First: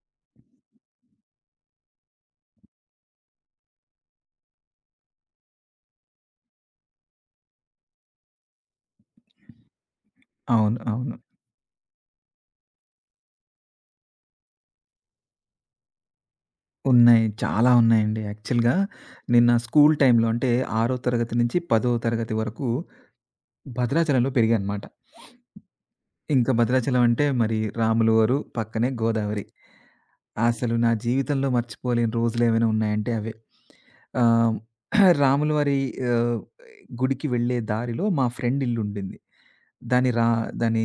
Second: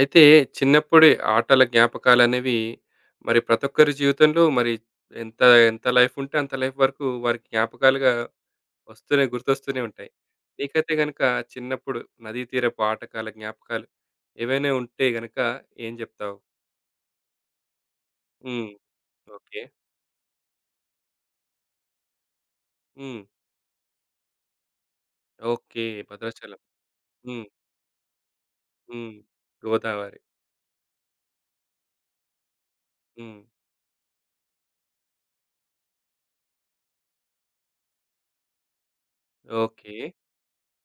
అయితే చిన్నప్పుడే ఆటల జ్ఞాపకాలనేవి మరి ప్రతి ఒక్కరి జీవితంలో మరి ఎంత ఎంత లైఫ్ ఉంటే అంత లైఫ్ వరకు వారికి జ్ఞాపకాలుగా వస్తూనే గుర్తొస్తూనే ఉంటాయి. అవును. నీకైతే అవును. గనుక చిన్నప్పుడు నదీ తీరపు ఆటకాల జ్ఞాపకాలు ఏవైనా ఉంటే గనుక ఏం జెప్తావు? ఉన్నాయి. చాలా ఉన్నాయండి. హ్మ్. యాక్చువల్‌గా నేను నా ఓకే. స్కూల్ టైమ్‌లో అంటే, 6 తరగతి నుంచి 10 తరగతి వరకు హ్మ్. భద్రాచలంలో పెరిగాననమాట. ఓకే. ఇంకా భద్రాచలం. భద్రాచలం అంటే హ్మ్. మరి రాములవారు, పక్కనే హ్మ్. గోదావరి. గోదావరి. అసలు నా జీవితంలో మర్చిపోలేని రోజులేమైనా ఉన్నాయంటే అవే. హ్మ్. ఆహ్, రాములవారి ఆహ్, గుడికి వెళ్ళే దారిలో మా ఫ్రెండ్ ఇల్లుండింది. ఓకే. దాని రా దాని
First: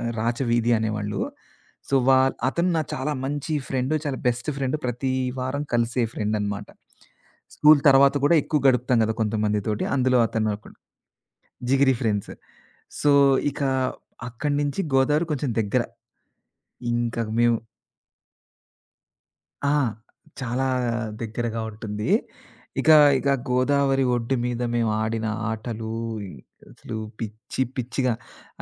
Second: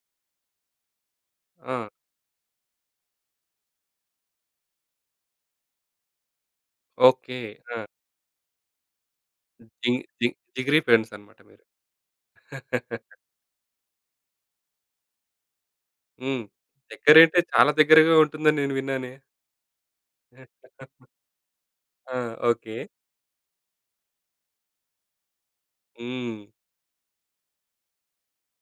ఆహ్, రాచవీధి అనేవాళ్ళు. ఆ! సో, వా అతను నా చాలా మంచి ఫ్రెండు. చాలా బెస్ట్ ఫ్రెండ్. ప్రతి వారం కలిసే ఫ్రెండనమాట. ఓకే. స్కూల్ ఆ! తర్వాత కూడా ఎక్కువ గడుపుతాం గదా! కొంతమందితోటి. జిగ్ అందులో జిగ్ అతను ఒకడు. జిగిరి ఫ్రెండ్స్ అన్నమాట మీరు. జిగిరి ఫ్రెండ్స్. సో, ఇక అక్కడి నుంచి గోదావరి కొంచెం దగ్గర. హ్మ్. ఇంక దగ్గరేంటే మేము చాలా దగ్గరగా ఉంటుందని నేను విన్నానే. ఆ! చాలా దగ్గరగా ఉంటుంది. ఆ! ఓకే. ఇక, ఇక గోదావరి ఒడ్డు మీద మేము ఆడిన ఆటలు హ్మ్. అసలు పిచ్చి పిచ్చిగా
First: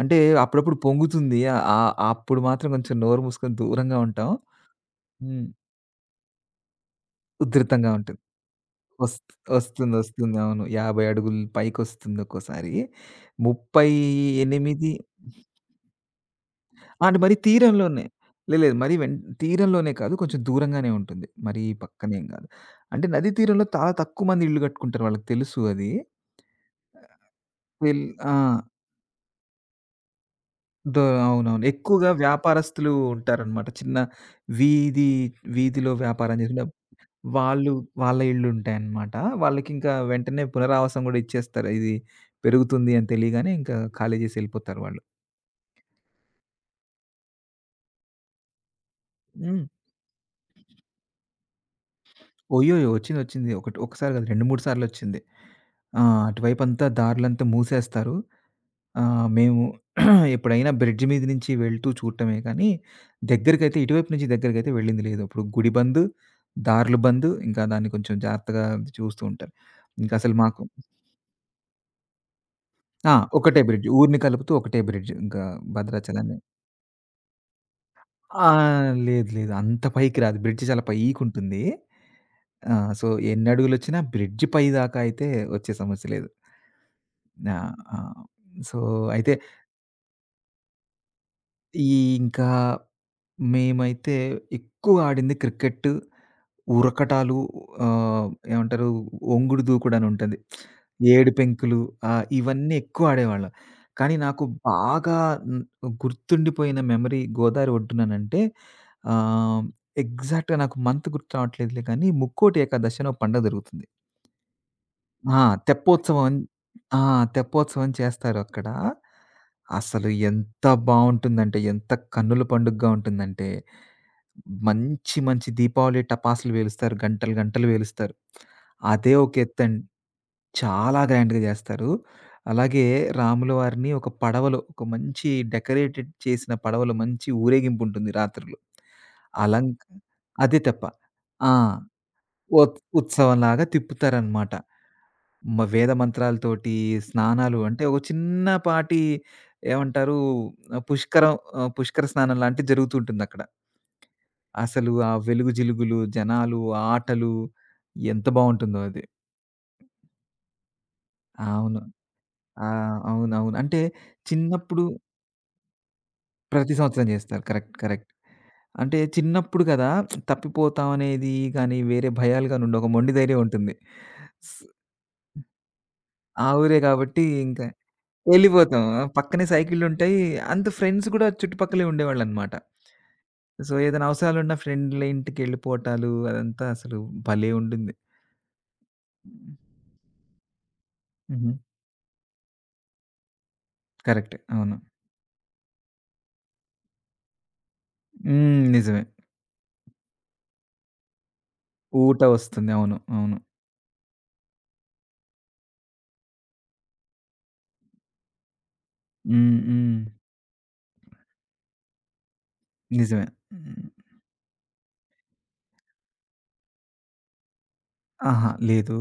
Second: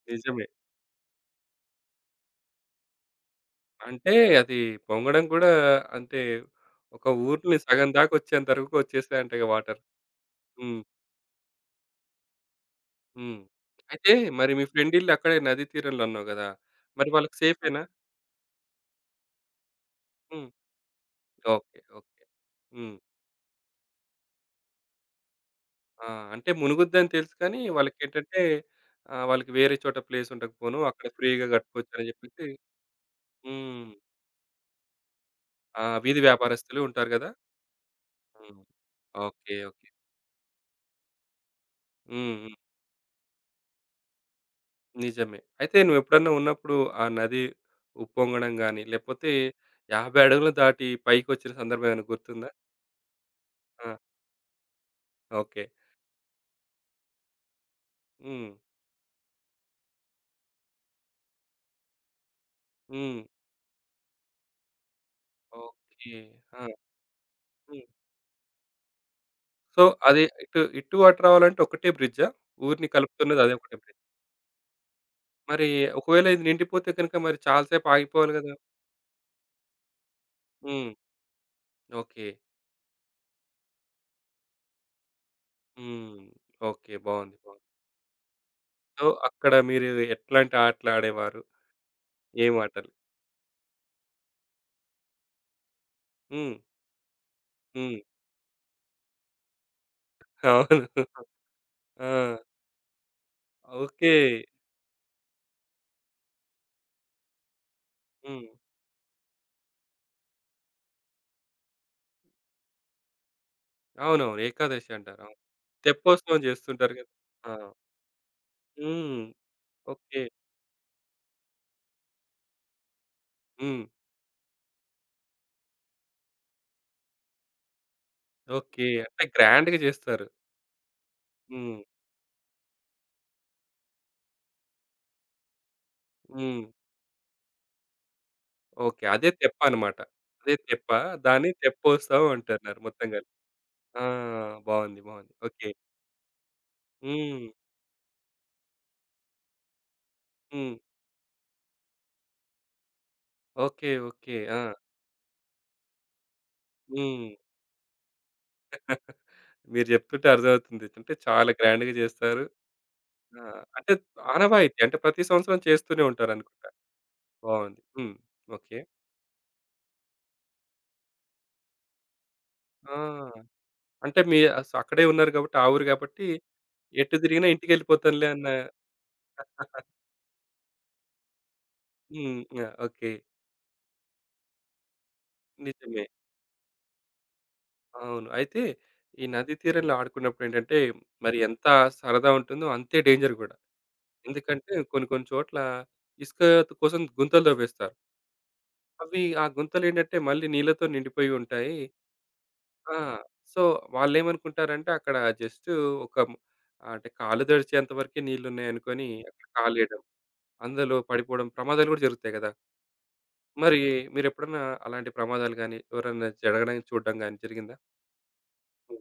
అంటే నిజమే. అప్పుడప్పుడు పొంగుతుంది. అప్పుడు మాత్రం కొంచెం నోరు మూసుకొని దూరంగా అంటే ఉంటాం. అది పొంగడం హ్మ్. కూడా అంటే ఒక ఊరిని సగం ఉధృతంగా ఉంటుంది. దాకొచ్చేంత వరకు వస్ వచ్చేసాయంటగా వాటర్. వస్తుంది, వస్తుంది. అవును. హ్మ్. 50 అడుగులు పైకొస్తుంది ఒక్కోసారి. హ్మ్. అయితే మరి మీ 38 ఫ్రెండ్ ఇల్లు అక్కడే నదీ తీరంలో అన్నావు గదా! మరి అంటే మరి వాళ్ళకి సేఫేనా? తీరంలోనే. లేదు, లేదు. మరి వెన్ తీరంలోనే కాదు. కొంచెం హ్మ్. దూరంగానే ఉంటుంది. మరీ ఓకే. పక్కనేం ఓకే. గాదు. హ్మ్. అంటే నదీ తీరంలో చాలా తక్కువ మంది ఇళ్ళు కట్టుకుంటారు. వాళ్ళకి తెలుసు అది. ఆ! అంటే మునుగుద్దని తెలుసు కానీ వెల్ ఆ! వాళ్ళకేంటంటే వాళ్ళకి వేరే చోట ప్లేస్ ఉండకపోను. ద అక్కడ ఫ్రీగా అవునవును. కట్టుకోవచ్చని ఎక్కువగా చెప్పేసి వ్యాపారస్తులు ఉంటారనమాట. హ్మ్. చిన్న వీధి ఆ! వీధిలో వీధి వ్యాపారం చేసిన వ్యాపారస్తులు ఉంటారు గదా! వాళ్ళు వాళ్ళ హ్మ్. ఇళ్ళుంటాయనమాట. ఓకే. ఓకే. వాళ్ళకింకా వెంటనే పునరావాసం గూడా ఇచ్చేస్తారు. ఇది హ్మ్. హ్మ్. పెరుగుతుంది అని తెలియగానే ఇంకా ఖాళీ చేసి ఎళ్ళిపోతారు వాళ్ళు. నిజమే. అయితే నువ్వెప్పుడన్నా ఉన్నప్పుడు ఆ నది ఉప్పొంగడం గాని, లేపోతే హ్మ్. 50 అడుగులు దాటి పైకొచ్చిన సందర్భం ఏమైనా గుర్తుందా? ఒయ్యొయ్యో! వచ్చిందొచ్చింది. ఒకటి ఆ! ఒకసారి కాదు 2, 3 సార్లొచ్చింది. ఓకే. ఆ! అటువైపంతా దారులంతా మూసేస్తారు. హ్మ్. మేము ఎప్పుడైనా బ్రిడ్జ్ మీద నుంచి వెళ్తూ చూడటమే కానీ, హ్మ్. దగ్గరికైతే ఇటువైపు నుంచి దగ్గరికైతే వెళ్ళింది లేదు. అప్పుడు గుడి బంద్, ఓకే. ఆ! దారులు బంద్, ఇంకా హ్మ్. దాన్ని కొంచెం జాగ్రత్తగా చూస్తూ ఉంటారు. సో, ఇంకా అది అసలు మాకు ఇటు అటు రావాలంటే ఒకటే బ్రిడ్జా? ఊరిని ఆ! కలుపుతున్నది అదే ఒకటే ఒకటే బ్రిడ్జ్. బ్రిడ్జ్. ఊరిని కలుపుతూ ఒకటే బ్రిడ్జ్. ఇంకా మరి ఒకవేళ భద్రాచలాన్ని. ఇది నిండిపోతే గనుక మరి చాలా సేపు ఆగిపోవాలి ఆ! గదా! లేదు లేదు. అంత పైకి రాదు. బ్రిడ్జ్ చాలా హ్మ్. పైకుంటుంది. ఓకే. ఆ! సో, ఎన్ని అడుగులొచ్చినా బ్రిడ్జ్ పైదాకా అయితే వచ్చే సమస్య హ్మ్. లేదు. ఓకే. బావుంది. ఆ! బావుంది. ఆ! సో, సో, అయితే అక్కడ మీరు ఎట్లాంటి ఆటలాడేవారు? ఈ ఇంకా ఏం ఆటలు? మేమైతే ఎక్కువ ఆడింది క్రికెట్, హ్మ్. ఉరకటాలు, హ్మ్. ఆహ్, ఏమంటారు ఒంగుడు దూకుడని ఉంటది. అవును. ఏడు పెంకులు, ఆ! ఇవన్నీ ఎక్కువ ఆడేవాళ్ళం. ఓకే. కానీ నాకు బాగా హ్మ్, గుర్తుండిపోయిన మెమరీ గోదావరి ఒడ్డుననంటే, హ్మ్. ఆహ్, ఎగ్జాక్ట్‌గా నాకు మంత్ గుర్తు రావట్లేదులే కానీ ముక్కోటి ఏకాదశి అని ఒక పండగ జరుగుతుంది. అవునవును. ఏకాదశి అంటారు. అవును. ఆ! తెప్పోత్సవం. తెప్పోత్సవం చేస్తుంటారు ఆ! కదా! ఆ! తెప్పోత్సవం చేస్తారక్కడ. హ్మ్. అసలు ఓకే. ఎంత బావుంటుందంటే, ఎంత కన్నుల పండుగగా ఉంటుందంటే, హ్మ్. మంచి మంచి దీపావళి టపాసులు పేలుస్తారు. గంటలు గంటలు పేలుస్తారు. ఓకే. అదే అంటే ఒక గ్రాండ్‌గా ఎత్తండి. చేస్తారు. చాలా గ్రాండ్‌గా హ్మ్. చేస్తారు. అలాగే రాముల వారిని ఒక పడవలో, ఒక మంచి డెకరేటెడ్ చేసిన హ్మ్. పడవలో మంచి ఊరేగింపుంటుంది రాత్రులు. ఓకే. అదే తెప్ప అలంక అన్నమాట. అదే అదే తెప్ప. తెప్ప. దాన్ని ఆ! తెప్పోత్సవం అంటున్నారు మొత్తం కలిపి. ఉత్సవంలాగా ఆ! తిప్పుతారనమాట. బావుంది. బావుంది. మ ఓకే. వేద మంత్రాలతోటి హ్మ్. స్నానాలు అంటే ఒక చిన్నపాటి ఏమంటారు? హ్మ్. ఆహ్, పుష్కరం పుష్కర స్నానం లాంటిది జరుగుతుంటుందక్కడ. ఓకే. ఓకే. ఆ! అసలు ఆ వెలుగు జిలుగులు, జనాలు, ఆ హ్మ్. ఆటలు ఎంత బావుంటుందో అది. మీరు చెప్తుంటే అర్థమవుతుంది. అంటే చాలా అవును. గ్రాండ్‌గా చేస్తారు. ఆ! ఆ! అవునవును. అంటే అంటే ఆనవాయితీ. చిన్నప్పుడు అంటే ప్రతి సంవత్సరం చేస్తూనే ఉంటారనుకుంటా. ప్రతి సంవత్సరం జేస్తారు. కరెక్ట్. బావుంది. కరెక్ట్. హ్మ్. ఓకే. అంటే చిన్నప్పుడు గదా! తప్పిపోతాం అనేది గానీ, వేరే భయాలు గాని ఉండవు. ఒక మొండి ఆ! ధైర్యం ఉంటుంది. అంటే మీ స్ అస్ అక్కడే ఉన్నారు గాబట్టి, ఆ ఊరు గాబట్టి, ఆ ఊరే ఎటు కాబట్టి తిరిగినా ఇంక ఇంటికెళ్ళిపోతానులే అన్న ఎళ్ళిపోతాం. పక్కనే సైకిళ్ళుంటాయి. అంత ఫ్రెండ్స్ గూడా చుట్టుపక్కలే హ్మ్. ఉండేవాళ్ళనమాట. ఆ! ఓకే. సో, ఏదైనా అవసరాలున్న ఫ్రెండ్‌ల నిజమే. ఇంటికెళ్ళిపోవటాలు అదంతా అసలు భలే ఉంటుంది. అవును. అయితే ఈ నదీ తీరంలో ఆడుకున్నప్పుడేంటంటే, మరి హుహు. ఎంత సరదా ఉంటుందో అంతే డేంజర్ గూడా. కరెక్టే. ఎందుకంటే అవును. కొన్ని కొన్ని చోట్ల ఇసుక కోసం గుంతలు తవ్వేస్తారు. హ్మ్. నిజమే. అవి ఆ గుంతలేంటంటే మళ్ళీ నీళ్ళతో నిండిపోయి ఉంటాయి. ఊట వస్తుంది. అవును. ఆ! అవును. సో, వాళ్ళేమనుకుంటారంటే అక్కడ జస్టు ఒక మ్ అంటే కాళ్ళు తడిచేంత వరకే నీళ్లున్నాయనుకోని అక్కడ హ్మ్. హ్మ్. కాలేయడం, అందులో పడిపోవడం ప్రమాదాలు గూడా జరుగుతాయి గదా! నిజమే. మరి హ్మ్. మీరెప్పుడన్నా అలాంటి ప్రమాదాలు గాని, ఎవరైనా జరగడం చూడడం గాని జరిగిందా? అహా! లేదు. ఓకే.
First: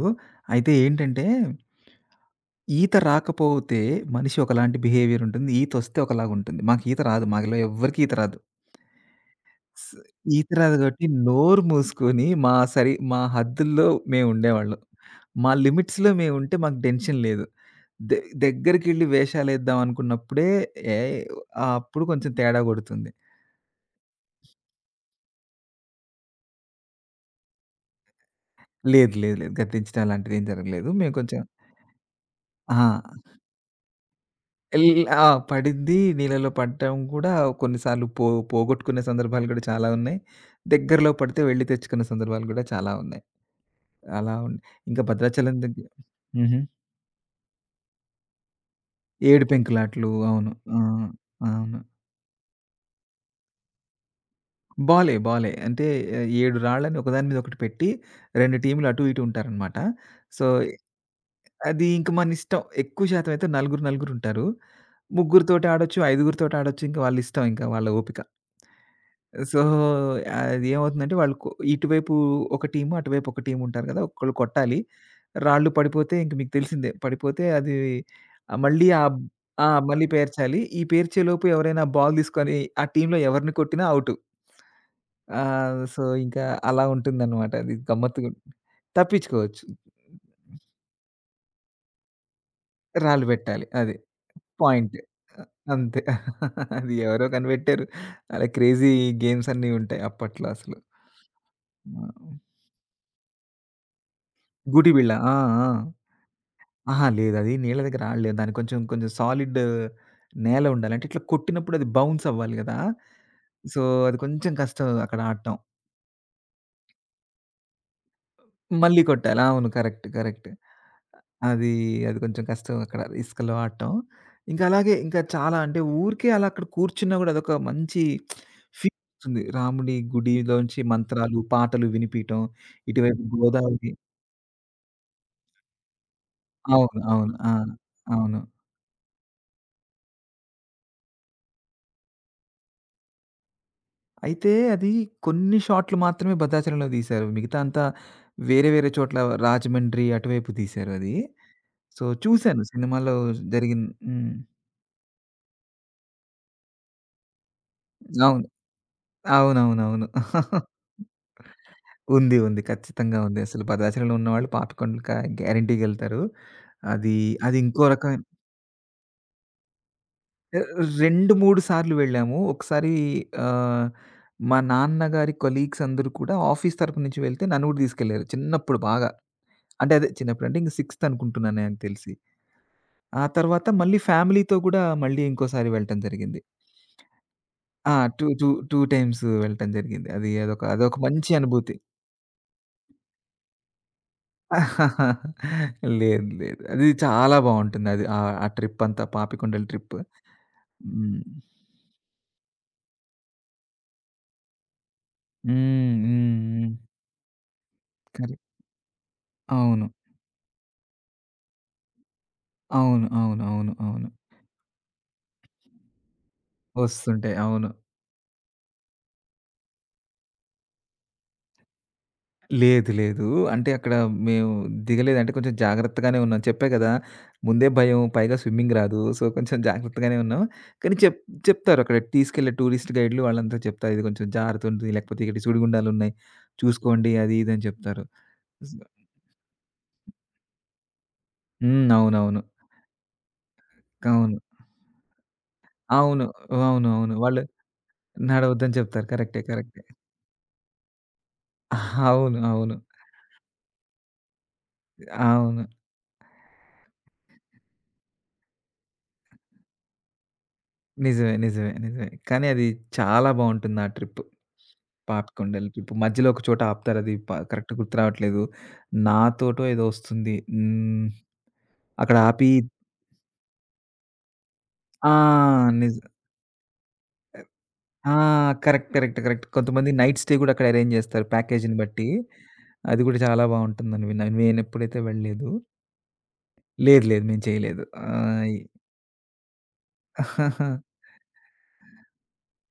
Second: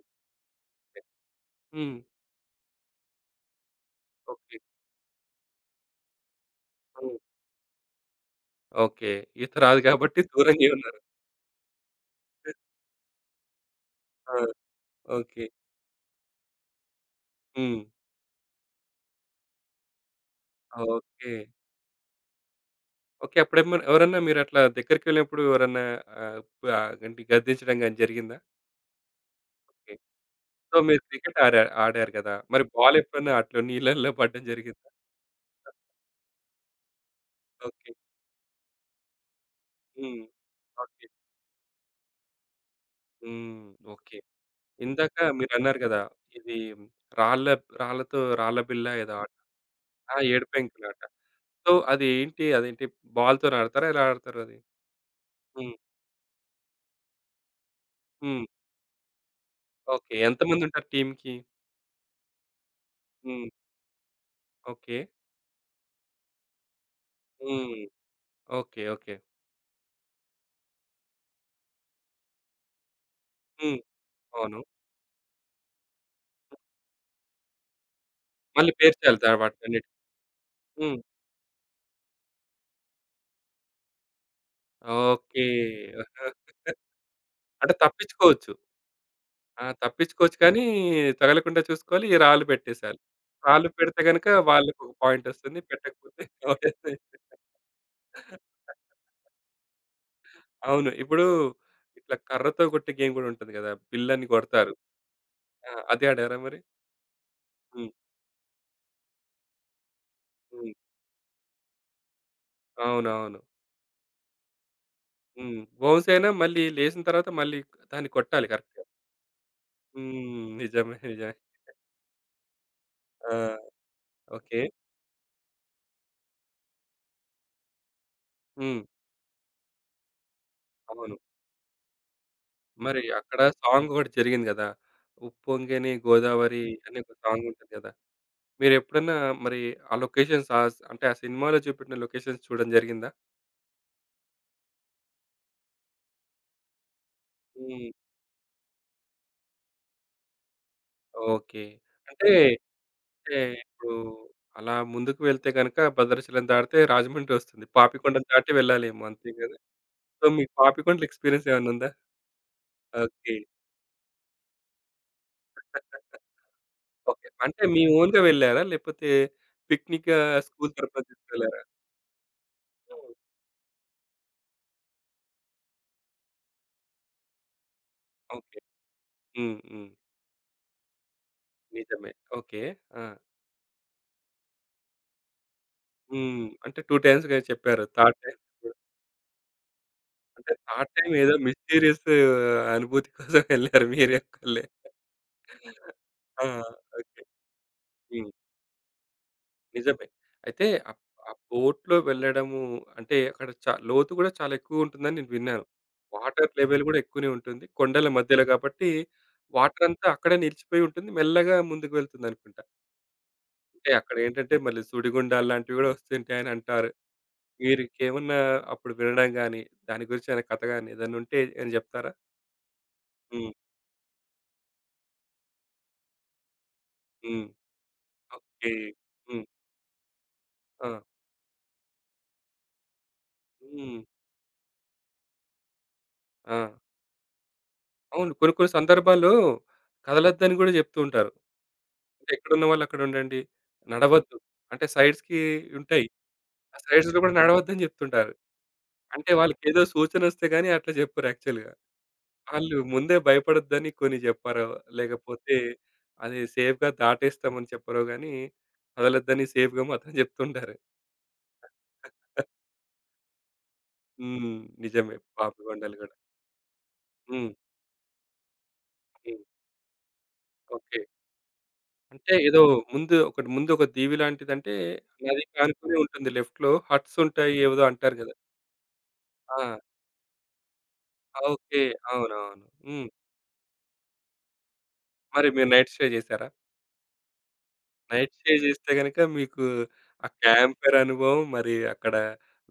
అయితే ఏంటంటే, హ్మ్. ఈత రాకపోతే మనిషి ఓకే. ఒకలాంటి బిహేవియరుంటుంది. ఈతొస్తే ఒకలాగుంటుంది. మాకు ఈత హ్మ్. రాదు. మాలో ఎవ్వరికీ ఈత రాదు. ఓకే. ఈత రాదు స్ గాబట్టి ఈత దూరంగే రాదు ఉన్నారు. కాబట్టి నోరు మూసుకొని మా హద్దుల్లో ఆ! మేముండేవాళ్ళం. ఓకే. మా లిమిట్స్‌లో మేముంటే మాకు టెన్షన్ లేదు. హ్మ్. దె దగ్గరికెళ్ళి వేషాలేద్దాం అనుకున్నప్పుడే ఏ ఓకే. ఆ అప్పుడు కొంచెం తేడా కొడుతుంది. ఓకే. అప్పుడేమన్నా ఎవరన్నా మీరట్లా దగ్గరికెళ్ళినప్పుడు ఎవరన్నా గంటి గద్దించడం గాని జరిగిందా? లేదు, లేదు, లేదు. గద్దించడం అలాంటిది ఏం సో, జరగలేదు. మీరు మేము క్రికెట్ కొంచెం ఆడా ఆడారు గదా! మరి ఆ! బాల్ ఎప్పుడన్నా అట్లా నీళ్ళలో పడడం జరిగిందా? ఎల్ ఆ! పడింది. నీళ్ళలో పడటం కూడా కొన్ని ఓకే. సార్లు పో పోగొట్టుకునే సందర్భాలు కూడా చాలా ఉన్నాయి. హ్మ్. ఓకే. దగ్గరలో పడితే వెళ్లి తెచ్చుకున్న సందర్భాలు కూడా చాలా ఉన్నాయి. హ్మ్. ఓకే. అలా ఉం ఇంకా ఇందాక భద్రాచలం మీరన్నారు దగ్గర. గదా! ఇది హుహు. రాళ్ళ రాళ్ళతో రాళ్ళ బిళ్ళ ఏదో ఆట. ఏడు పెంకులాటలు. ఆ! అవును. ఆ! ఏడుపెంకులాట. సో, అవును. అది ఏంటి? అదేంటి బాల్‌తోని ఆడతారా? ఎలా ఆడతారు అది? బాలే, బాలే. హ్మ్. అంటే 7 రాళ్ళని ఒకదాని మీద ఒకటి పెట్టి హ్మ్. 2 టీమ్‌లు అటు ఇటు ఉంటారనమాట. ఓకే. సో, ఎంతమందుంటారు టీమ్‌కి? అది ఇంక మనిష్టం. ఎక్కువ శాతం అయితే హ్మ్. నలుగురుంటారు. ఓకే. ముగ్గురితోటి ఆడొచ్చు, ఐదుగురితోటి ఆడొచ్చు. ఇంక హ్మ్. వాళ్ళ ఓపిక. ఓకే. ఓకే. సో, అది ఏమవుతుందంటే వాళ్ళు కొ ఇటువైపు ఒక టీము, అటువైపు ఒక టీమ్ హ్మ్. ఉంటారు కదా! ఒకళ్ళు అవును. కొట్టాలి. రాళ్ళు పడిపోతే ఇంక మీకు తెలిసిందే. పడిపోతే అది ఆహ్, మళ్ళీ మళ్ళీ ఆ పేర్చాలి దా ఆ! వాటన్నిటిని. మళ్ళీ పేర్చాలి. ఈ హ్మ్. పేర్చేలోపు ఎవరైనా బాల్ తీసుకొని ఆ టీమ్‌లో ఎవరిని కొట్టినా ఔటు. ఓకే. సో, ఇంకా అలా ఉంటుందన్నమాట. అది అంటే గమ్మత్తుగా తప్పించుకోవచ్చు. ఉంటుంది. తప్పించుకోవచ్చు. ఆ! తప్పించుకోవచ్చు కానీ, తగలకుండా చూసుకోవాలి. ఈ రాళ్ళు పెట్టేసేయాలి. రాళ్ళు పెట్టాలి. రాళ్ళు అది పెడితే గనుక వాళ్ళకి ఒక పాయింట్. ఆహ్, పాయింటొస్తుంది. అంతే. పెట్టకపోతే అది ఒకటేస్తాయి. ఎవరో కనిపెట్టారు. అలా క్రేజీ గేమ్స్ అన్నీ ఉంటాయి అప్పట్లో అసలు. అవును. ఇప్పుడు ఆ! ఇట్లా కర్రతో కొట్టే గేమ్ గూడా ఉంటుంది గదా! బిల్లని కొడతారు. గూటి బిళ్ళ. ఆ! ఆ! ఆ! అది ఆడారా మరి? అహా! లేదు. అది నీళ్ళ హ్మ్. దగ్గర ఆడలేదు. దానికి కొంచెం కొంచెం సాలిడ్ నేల హ్మ్. ఉండాలి. అంటే ఇట్లా కొట్టినప్పుడు అది బౌన్స్ అవ్వాలి గదా! అవునవును. సో, అది కొంచెం కష్టం అక్కడ ఆడటం. హ్మ్. బౌన్స్ అయినా మళ్ళీ లేసిన తర్వాత మళ్ళీ దాన్ని కొట్టాలి కరెక్ట్‌గా. మళ్ళీ కొట్టాలి. అవును. కరెక్ట్. కరెక్ట్. హ్మ్. నిజమే. నిజమే. అది అది కొంచెం కష్టం అక్కడ ఆ! ఇసుకలో ఆడటం. ఓకే. ఇంకా అలాగే ఇంకా చాలా అంటే ఊరికే అలా అక్కడ కూర్చున్నా గూడా అదొక మంచి హ్మ్. ఫీల్ వస్తుంది. రాముడి గుడిలోంచి అవును. మంత్రాలు, పాటలు వినిపియటం. మరి ఇటువైపు అక్కడ గోదావరి. సాంగ్ ఒకటి జరిగింది గదా! ఉప్పొంగెని గోదావరి అవును. అనే ఒక అవును. ఆ! సాంగుంటది గదా! అవును. మీరెప్పుడన్నా మరి ఆ లొకేషన్స్ ఆ స్ అంటే ఆ సినిమాలో చూపెట్టిన లొకేషన్స్ చూడడం జరిగిందా? అయితే అది కొన్ని షాట్లు మాత్రమే భద్రాచలంలో తీశారు. మిగతా అంతా హ్మ్. వేరే వేరే చోట్ల రాజమండ్రి అటువైపు తీశారు అది. ఓకే. సో, అంటే చూసాను సినిమాలో అంటే జరిగిన. ఇప్పుడు హ్మ్. అలా ముందుకు వెళ్తే గనక భద్రాచలం దాటితే రాజమండ్రి వస్తుంది. పాపికొండలు అవును. దాటి వెళ్ళాలేమో అంతే గదా! అవునవునవును. సో, మీకు పాపికొండల ఎక్స్‌పీరియన్స్ ఏమన్నుందా? ఉంది. ఉంది. ఖచ్చితంగా ఓకే. ఉంది. అసలు భద్రాచలంలో ఉన్నవాళ్ళు పాపికొండలకి గ్యారంటీగెళ్తారు. అది ఓకే. అది అంటే మీ ఇంకో ఓన్‌గా రకమైన. వెళ్లారా? లేపోతే పిక్నికా ఆహ్, స్కూల్ తరపున 2, 3 తీసుకెళ్లారా? సార్లు వెళ్ళాము. హ్మ్. ఆహ్, మా నాన్నగారి కొలీగ్స్ అందరూ కూడా ఆఫీస్ తరపు నుంచి వెళ్తే నన్ను కూడా తీసుకెళ్లారు ఓకే. చిన్నప్పుడు బాగా. హ్మ్. హ్మ్. అంటే అదే చిన్నప్పుడంటే ఇంక సిక్స్త్ అనుకుంటున్నాను నాకు నిజమే. తెలిసి. ఓకే. ఆ! ఆ తర్వాత మళ్ళీ ఫ్యామిలీతో గూడా మళ్ళీ ఇంకోసారి వెళ్ళటం జరిగింది. హ్మ్. అంటే 2 టైమ్స్‌గా చెప్పారు. ఆ! థర్డ్ 2, టైమ్ 2, 2 టైమ్స్ వెళ్ళటం జరిగింది. అది అంటే అదొక ఆ అదొక టైం మంచి ఏదో అనుభూతి. మిస్టీరియస్ అనుభూతి కోసం వెళ్లారు మీరొక్కళ్ళే. లేదు. ఆ! లేదు. అది ఓకే. చాలా బావుంటుందది. హ్మ్. ఆ ట్రిప్పంతా పాపికొండల ట్రిప్. నిజమే. అయితే అప్ హ్మ్. ఆ బోట్‌లో వెళ్ళడము అంటే అక్కడ లోతు గూడా చాలా ఎక్కువుంటుందని నేను విన్నాను. హ్మ్. హ్మ్. వాటర్ హ్మ్. లెవెల్ గూడా ఎక్కువనే ఉంటుంది. కొండల కరెక్ట్. మధ్యలో కాబట్టి అవును. వాటరంతా అక్కడే నిలిచిపోయి ఉంటుంది. మెల్లగా ముందుకు వెళ్తుందనుకుంటా. అవును. అవును. అవును. అంటే అవును. అక్కడేంటంటే మళ్ళీ సుడిగుండాలు లాంటివి గూడా వస్తుంటాయని అంటారు. వస్తుంటాయి. అవును. మీరికేమన్నా అప్పుడు వినడం గాని, దాని గురించి ఏమైనా కథ గాని ఏదైనా ఉంటే ఏమైనా జెప్తారా? లేదు. లేదు. హ్మ్. అంటే అక్కడ మేము దిగలేదంటే కొంచెం జాగ్రత్తగానే ఉన్నాం. చెప్పా కదా! హ్మ్. ముందే భయం. పైగా ఓకే. స్విమ్మింగ్ రాదు. సో, హ్మ్. కొంచెం జాగ్రత్తగానే ఉన్నాం. ఆ! కానీ చెప్తారు అక్కడ తీసుకెళ్ళే టూరిస్ట్ గైడ్‌లు వాళ్ళంతా చెప్తారు. హ్మ్. ఇది కొంచెం జారుతుంది. లేకపోతే ఇక్కడ సుడిగుండాలున్నాయి. ఆ! చూసుకోండి అది ఇది అని చెప్తారు. అవును. కొన్ని కొన్ని సందర్భాల్లో కదలొద్దని గూడా జెప్తూ ఉంటారు. హ్మ్. అంటే అవునవును. ఎక్కడున్న వాళ్ళు అక్కడుండండి. నడవద్దు. అవును. అంటే సైడ్స్‌కి ఉంటాయి. అవును. ఆ అవును. అవును. సైడ్స్‌లో గూడా నడవద్దని జెప్తుంటారు. నడవద్దని చెప్తారు. అంటే కరెక్టే. కరెక్టే. వాళ్ళకేదో సూచనొస్తే గాని అట్లా జెప్పరు యాక్చువల్‌గా. అవును. అవును. వాళ్ళు ముందే భయపడొద్దని కొన్ని జెప్పరో, లేకపోతే అవును. అది సేఫ్‌గా దాటేస్తామని చెప్పరో గానీ, కదలొద్దని సేఫ్‌గా మాత్రం జెప్తుంటారు. నిజమే. నిజమే. నిజమే. కానీ అది చాలా బావుంటుంది ఆ ట్రిప్. హ్మ్. నిజమే. పాపికొండలు ట్రిప్. పాపికొండలు గూడా. మధ్యలో ఒక చోట ఆపుతారు. అది ప హ్మ్. కరెక్ట్ గుర్తు రావట్లేదు. హ్మ్. నాతోటో ఏదో వస్తుంది. ఓకే. హ్మ్. అక్కడ అంటే ఆపి. ఏదో ముందు ఒక దీవి లాంటిదంటే, ఆ! నది ఆనుకునే నిజ ఉంటుంది లెఫ్ట్‌లో. హట్స్ ఉంటాయి ఏదో ఆ! అంటారు గదా! కరెక్ట్. కరెక్ట్. కరెక్ట్. ఆ! కొంతమంది నైట్ స్టే కూడా అక్కడ అరేంజ్ చేస్తారు ప్యాకేజీని ఓకే. బట్టి. అవునవును. అది హ్మ్. కూడా చాలా బావుంటుందని విన్నాను. నేనెప్పుడైతే వెళ్ళలేదు. మరి మీరు నైట్ స్టే చేసారా? లేదు లేదు. మేము చేయలేదు. నైట్ ఆహ్, స్టే ఈ చేస్తే గనక మీకు ఆ క్యాంపర్ అనుభవం, మరి అక్కడ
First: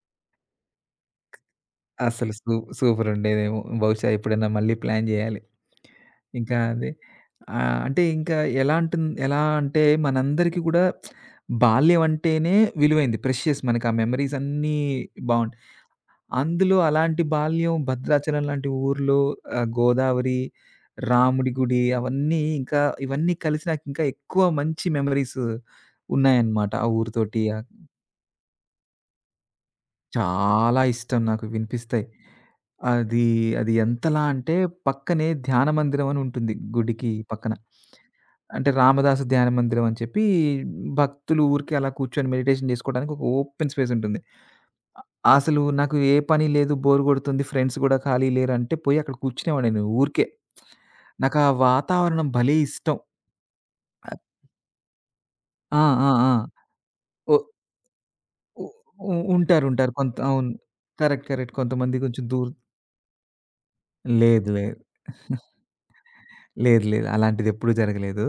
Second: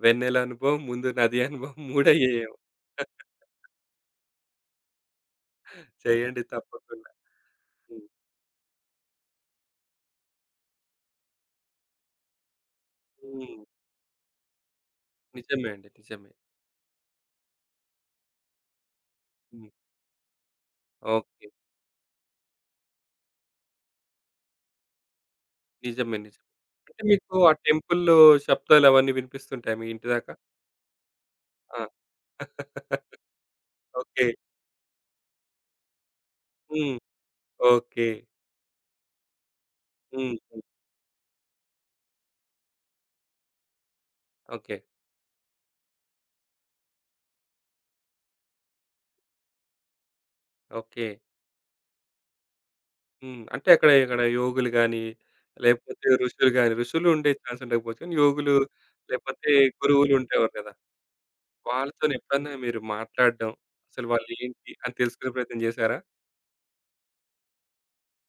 వెన్నెల అనుభవం, ముందు నది అనుభవం అసలు మూడయ్యాయేమో. సూపరుండేదేమో! బహుశా ఎప్పుడైనా మళ్ళీ ప్లాన్ జేయాలి. చేయండి ఇంకా అదే తప్పకుండా. అంటే హ్మ్. ఇంకా ఎలా అంటే మనందరికీ గూడా బాల్యం అంటేనే విలువైంది. హ్మ్. ప్రెషియస్ మనకి ఆ మెమోరీస్ అన్నీ బావుంటాయి. నిజమే అండి. నిజమే. అందులో అలాంటి బాల్యం భద్రాచలం లాంటి ఊర్లో, హ్మ్. గోదావరి, ఓకే. రాముడి గుడి అవన్నీ ఇంకా ఇవన్నీ కలిసి నాకింకా ఎక్కువ మంచి మెమోరీస్ నిజమే. నిజమే. ఉన్నాయన్నమాట ఆ అంటే మీకు ఊరితోటి. ఆ టెంపుల్‌లో శబ్దాలు అవన్నీ వినిపిస్తుంటాయా మీ ఇంటి దాకా? చాలా ఇష్టం నాకు ఆ! వినిపిస్తాయి. అది అది ఎంతలా ఓకే. అంటే పక్కనే ధ్యాన మందిరం అని ఉంటుంది హ్మ్. గుడికి పక్కన. ఓకే. అంటే రామదాసు ధ్యాన మందిరం అని చెప్పి హ్మ్. హ్మ్. భక్తులు ఊరికే అలా కూర్చొని మెడిటేషన్ చేసుకోవడానికి ఒక ఓపెన్ స్పేస్ ఉంటుంది. ఓకే. అసలు నాకు ఏ పని లేదు, బోర్ కొడుతుంది, ఫ్రెండ్స్ కూడా ఖాళీ లేరు అంటే పోయి అక్కడ కూర్చునేవాడిని నేను ఊరికే. ఓకే. నాకు ఆ వాతావరణం భలే ఇష్టం. హ్మ్. అంటే అక్కడ ఇక్కడ యోగులు గాని, ఆ! లేకపోతే ఆ! ఆ! ఋషులు గాని, ఋషులు ఉండే ఒ ఛాన్స్ ఉండకపోవచ్చు. కానీ యోగులు ఉ ఉ లేకపోతే ఉంటారు, ఉంటారు. గురువులు కొంత అవును. ఉండేవారు కదా! Correct, correct. కొంతమంది వాళ్ళతోని కొంచెం దూర్ ఎప్పుడన్నా మీరు మాట్లాడడం, అసలు లేదు వాళ్ళేంటి లేదు. అని తెలుసుకునే ప్రయత్నం చేశారా? లేదు. లేదు. అలాంటిదెప్పుడూ జరగలేదు.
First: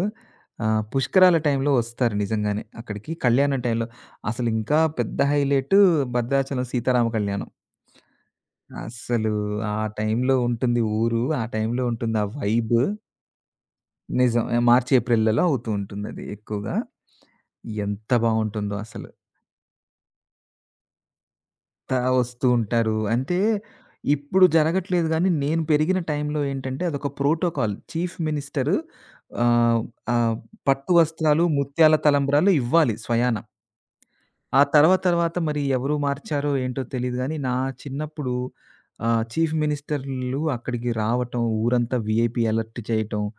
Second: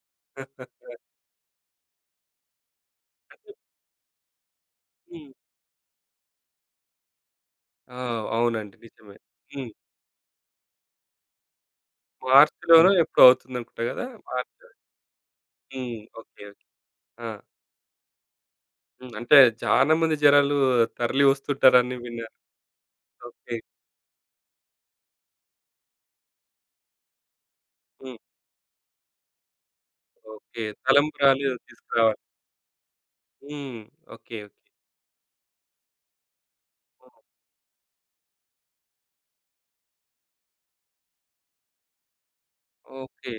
పుష్కరాల టైంలో వస్తారు నిజంగానే అక్కడికి. అంటే కళ్యాణం టైంలో అసలింకా పెద్ద హ్మ్. హైలైటు భద్రాచలం సీతారామ కళ్యాణం. ఆ! అవునండి. నిజమే. అస్సలు హ్మ్. ఆ టైంలో ఉంటుంది ఊరు. ఆ టైంలో ఉంటుంది ఆ వైబు. మార్చ్‌లోనో ఎప్పుడో అవుతుందనుకుంటా కదా! నిజం. మార్చ్ మార్చి, ఏప్రిల్‌లలో అవుతూ హ్మ్. ఉంటుందది ఓకే. ఓకే. ఎక్కువగా. ఆ! ఎంత బావుంటుందో అసల. హ్మ్. అంటే చాలా మంది జనాలు తరలి వస్తుంటారని ఆ! విన్నాను. వస్తూ ఉంటారు. అంటే ఓకే. ఇప్పుడు జరగట్లేదు గానీ, నేను పెరిగిన టైంలో ఏంటంటే అదొక ప్రోటోకాల్. చీఫ్ హ్మ్. మినిస్టర్ ఆహ్, ఆహ్, ఓకే. పట్టు వస్త్రాలు, తలంబ్రాలు ముత్యాల తీసుకురావాలి. తలంబ్రాలు ఇవ్వాలి స్వయాన. హ్మ్. ఓకే. ఆ తర్వాత తర్వాత మరి ఎవరు మార్చారో ఏంటో తెలీదు ఓకే. గానీ, నా చిన్నప్పుడు చీఫ్ మినిస్టర్‌లు అక్కడికి రావటం, ఊరంతా వీఐపీ అలర్ట్ చేయటం, ఓకే.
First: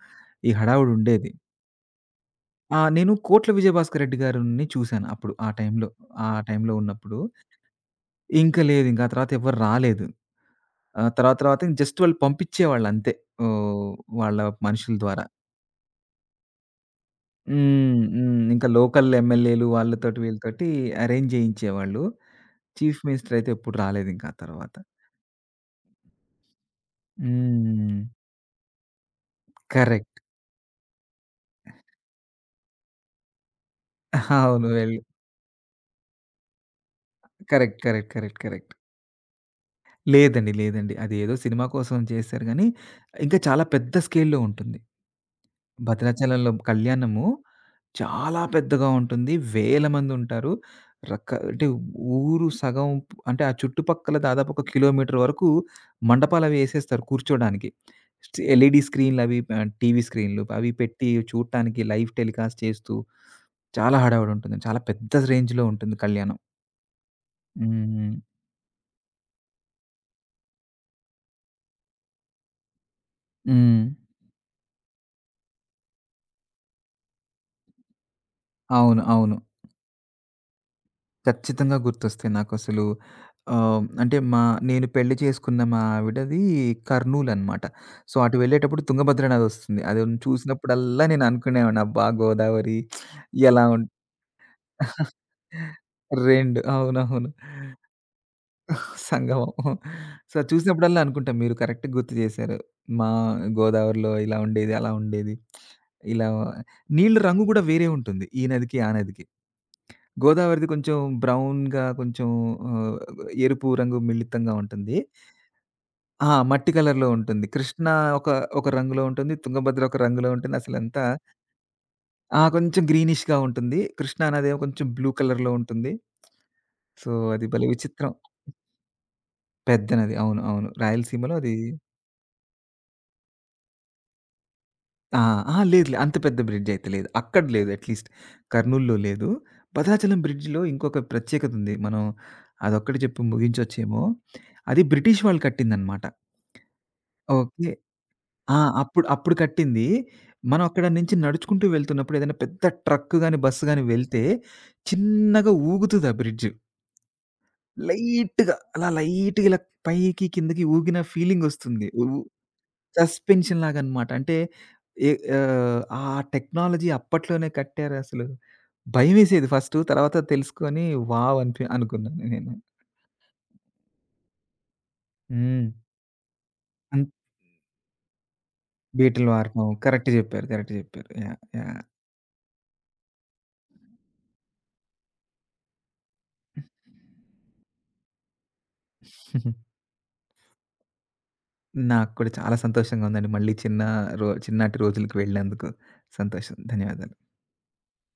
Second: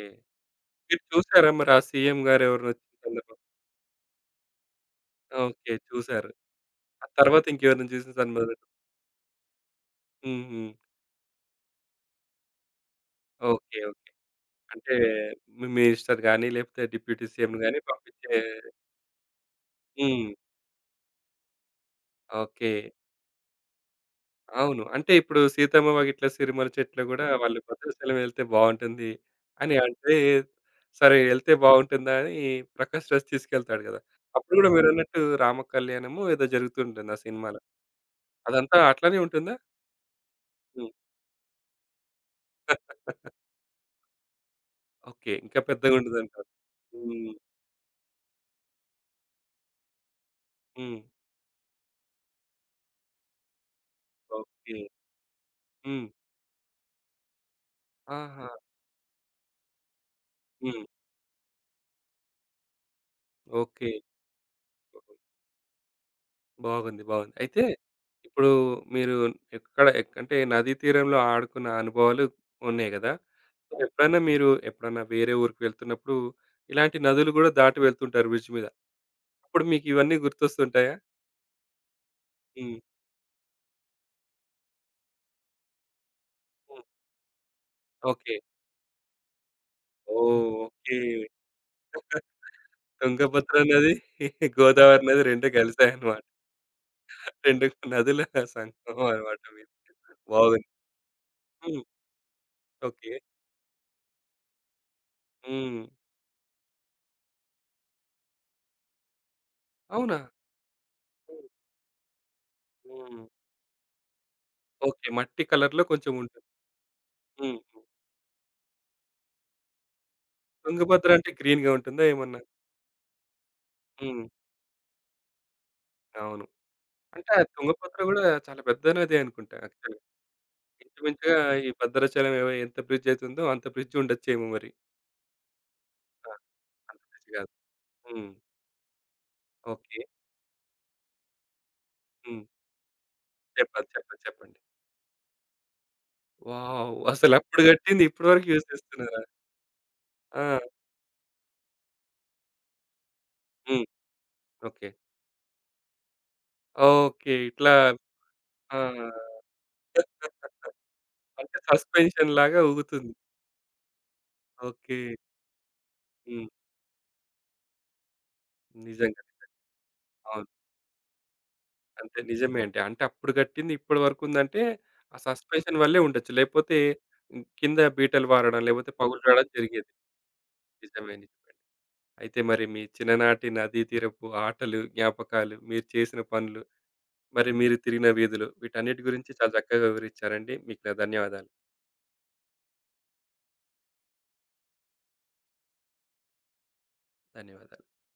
ఈ మీరు హడావుడుండేది. చూసారా మరి ఆ సీఎం గారు ఆ! ఎవరైనొచ్చిన నేను సందర్భం? 'కోట్ల విజయభాస్కర్ రెడ్డి' గారిని చూసాను అప్పుడు. ఆ ఓకే. టైంలో. ఆ చూసారు. టైంలో ఆ ఉన్నప్పుడు. తర్వాత ఇంకెవరైనా చూసిన సందర్భం ఇంక లేదు. ఇంక ఆ తర్వాత ఎవ్వరు రాలేదు. హుహు. ఆ! తర్వాత తర్వాత జస్ట్ వాళ్ళు పంపించేవాళ్ళంతే. ఓకే. ఓహ్! ఓకే. వాళ్ళ అంటే మనుషుల ద్వారా. మీ మినిస్టర్ గాని, లేకపోతే డిప్యూటీ సీఎంని గాని హ్మ్. పంపించే హ్మ్. ఇంకా లోకల్ ఎమ్మెల్యేలు వాళ్ళతోటి హ్మ్. వీళ్ళతోటి అరేంజ్ చేయించేవాళ్ళు. ఓకే. చీఫ్ మినిస్టర్ అయితే ఎప్పుడు రాలేదింక ఆ తర్వాత. అవును. అంటే ఇప్పుడు 'సీతమ్మ వాకిట్లో సిరిమల్లె చెట్టులో' గూడా వాళ్ళు హ్మ్. భద్రాచలం వెళ్తే బావుంటుంది అని అంటే, కరెక్ట్. సరే ఎళ్తే బావుంటుందా అని 'ప్రకాష్ రాజ్' తీసుకెళ్తాడు గదా! అప్పుడు అవును. గూడా మీరన్నట్టు రామ కళ్యాణమో ఏదో జరుగుతుంటుంది ఆ సినిమాలో. కరెక్ట్. కరెక్ట్. కరెక్ట్. కరెక్ట్. అదంతా అట్లనే ఉంటుందా? లేదండి. హ్మ్. లేదండి. అది ఏదో సినిమా కోసం చేశారు గానీ, ఇంకా చాలా పెద్ద స్కేల్‌లో ఉంటుంది. ఓకే. ఇంకా పెద్దగుంటదంటారు. భద్రాచలంలో కళ్యాణము హ్మ్. చాలా పెద్దగా ఉంటుంది. వేల మందుంటారు. హ్మ్. రక అంటే ఊరు సగం, అంటే ఆ చుట్టుపక్కల దాదాపు ఒక ఓకే. కిలోమీటర్ వరకు హ్మ్. మండపాలవి ఎసేస్తారు కూర్చోడానికి. ఆహా! ఎల్ఈడీ స్క్రీన్‌లవి, టీవీ స్క్రీన్‌లు అవి హ్మ్. పెట్టి చూడటానికి లైవ్ టెలికాస్ట్ చేస్తూ ఓకే. చాలా హడావుడి ఉంటుంది. చాలా పెద్ద రేంజ్‌లో ఉంటుంది కళ్యాణం. బాగుంది. బాగుంది. అయితే హ్మ్. ఇప్పుడు మీరు ఎక్కడ ఎక్ అంటే నదీ తీరంలో ఆడుకున్న అనుభవాలు ఉన్నాయి గదా! హ్మ్. ఎప్పుడైనా మీరు ఎప్పుడన్నా వేరే ఊరికి వెళ్తున్నప్పుడు ఇలాంటి నదులు గూడా దాటి వెళ్తుంటారు బ్రిడ్జ్ మీద. అవును. అవును. అప్పుడు మీకు ఇవన్నీ గుర్తొస్తుంటాయా? ఖచ్చితంగా గుర్తొస్తాయి హ్మ్. నాకసలు. అంటే నేను పెళ్లి చేసుకున్న మా ఆవిడది హ్మ్. కర్నూల్ అనమాట. సో, అటు ఓకే. వెళ్ళేటప్పుడు తుంగభద్ర నది వస్తుంది. అది ఓహ్! ఓకే. చూసినప్పుడల్లా నేను అనుకునేవాడిని అబ్బా! గోదావరి తుంగభద్ర ఎలా ఉం నది, గోదావరి నది 2 కలిసాయన్నమాట. 2 అవునవును. 2 నదుల సంగమం అన్నమాట సంగమం. మీది. సో, అది బాగుంది. చూసినప్పుడల్లా అనుకుంటాం మీరు హ్మ్. కరెక్ట్‌గా గుర్తు చేశారు. మా ఓకే. గోదావరిలో ఇలా ఉండేది, అలా ఉండేది. హ్మ్. ఇలా నీళ్ళ రంగు కూడా వేరే ఉంటుంది ఈ నదికి, ఆ నదికి. అవునా? గోదావరిది కొంచెం బ్రౌన్‌గా, కొంచెం ఆహ్, హ్మ్. ఎరుపు రంగు మిళితంగా ఉంటుంది. ఓకే. మట్టి కలర్‌లో కొంచెం ఆ! ఉంటుంది. మట్టి కలర్‌లో ఉంటుంది. హ్మ్. హ్మ్. ఒక, ఒక రంగులో ఉంటుంది. తుంగభద్ర ఒక రంగులో ఉంటుంది. అసలంతా తుంగభద్ర అంటే గ్రీన్‌గా ఉంటుందా ఏమన్నా? ఆ! కొంచెం గ్రీనిష్‌గా ఉంటుంది. హ్మ్. కృష్ణా నదేమో కొంచెం బ్లూ కలర్‌లో ఉంటుంది. అవును. సో, అంటే ఆ అది భలే తుంగభద్ర విచిత్రం. గూడా చాలా పెద్ద నదే అనుకుంటా పెద్ద యాక్చువల్‌గా. నది. అవును. అవును. రాయలసీమలో ఇంచుమించుగా అది ఈ భద్రాచలం ఏవో ఎంత బ్రిడ్జ్ అయితుందో అంత బ్రిడ్జ్ ఉండొచ్చేమో మరి. ఆ! అహా! లేదు. లే. అంత ఆ! పెద్ద బ్రిడ్జ్ అయితే అంత లేదు. బ్రిడ్జ్ అక్కడ గాదు. లేదు అట్‌లీస్ట్ హ్మ్. కర్నూల్‌లో లేదు. ఓకే. భద్రాచలం బ్రిడ్జ్‌లో ఇంకొక ప్రత్యేకత ఉంది. మనం హ్మ్. అదొక్కటి చెప్పి చెప్పాలి. ముగించొచ్చేమో. చెప్పండి. చెప్పండి. అది బ్రిటిష్ వాళ్ళు కట్టిందనమాట. వావ్! అసలప్పుడు ఓకే. కట్టింది ఇప్పటి వరకు ఆ! యూజ్ అప్పుడు చేస్తున్నారా? అప్పుడు కట్టింది. ఆ! మనం అక్కడ నుంచి నడుచుకుంటూ వెళ్తున్నప్పుడు ఏదైనా పెద్ద ట్రక్ గాని, బస్ గాని హ్మ్. వెళ్తే ఓకే. చిన్నగా ఊగుతది ఆ బ్రిడ్జ్. ఓకే. ఇట్లా ఆ! లైట్‌గా ఇలా పైకి కిందకి ఊగిన అంటే ఫీలింగొస్తుంది. సస్పెన్షన్‌లాగా ఊగుతుంది. సస్పెన్షన్ లాగనమాట. అంటే ఓకే. ఏ ఆ హ్మ్. టెక్నాలజీ అప్పట్లోనే కట్టారసలు. నిజంగానే. భయమేసేది ఫస్టు. తర్వాత అవును. తెలుసుకొని వావ్! అంతే అనుకున్నాను నేను. నిజమే అండి. అంటే అప్పుడు కట్టింది ఇప్పటి వరకుందంటే, ఆ హ్మ్. సస్పెన్షన్ వల్లే ఉండొచ్చు. లేపోతే అన్ హ్మ్, కింద బీటలు వారడం, లేపోతే బీటలు పగులరాడం వాడటం. జరిగేది. కరెక్ట్ జెప్పారు. కరెక్ట్ జెప్పారు. నిజమే. యాహ్! నిజమే. యాహ్! అయితే మరి మీ చిన్ననాటి నదీ తీరపు ఆటలు, జ్ఞాపకాలు, మీరు చేసిన పనులు, మరి మీరు తిరిగిన వీధులు వీటన్నిటి గురించి చాలా చక్కగా వివరిచ్చారండి. మీకు నా ధన్యవాదాలు. నాకు కూడా చాలా సంతోషంగా ఉందండి. మళ్ళీ చిన్నటి రోజులకి వెళ్ళినందుకు సంతోషం. ధన్యవాదాలు. ధన్యవాదాలు.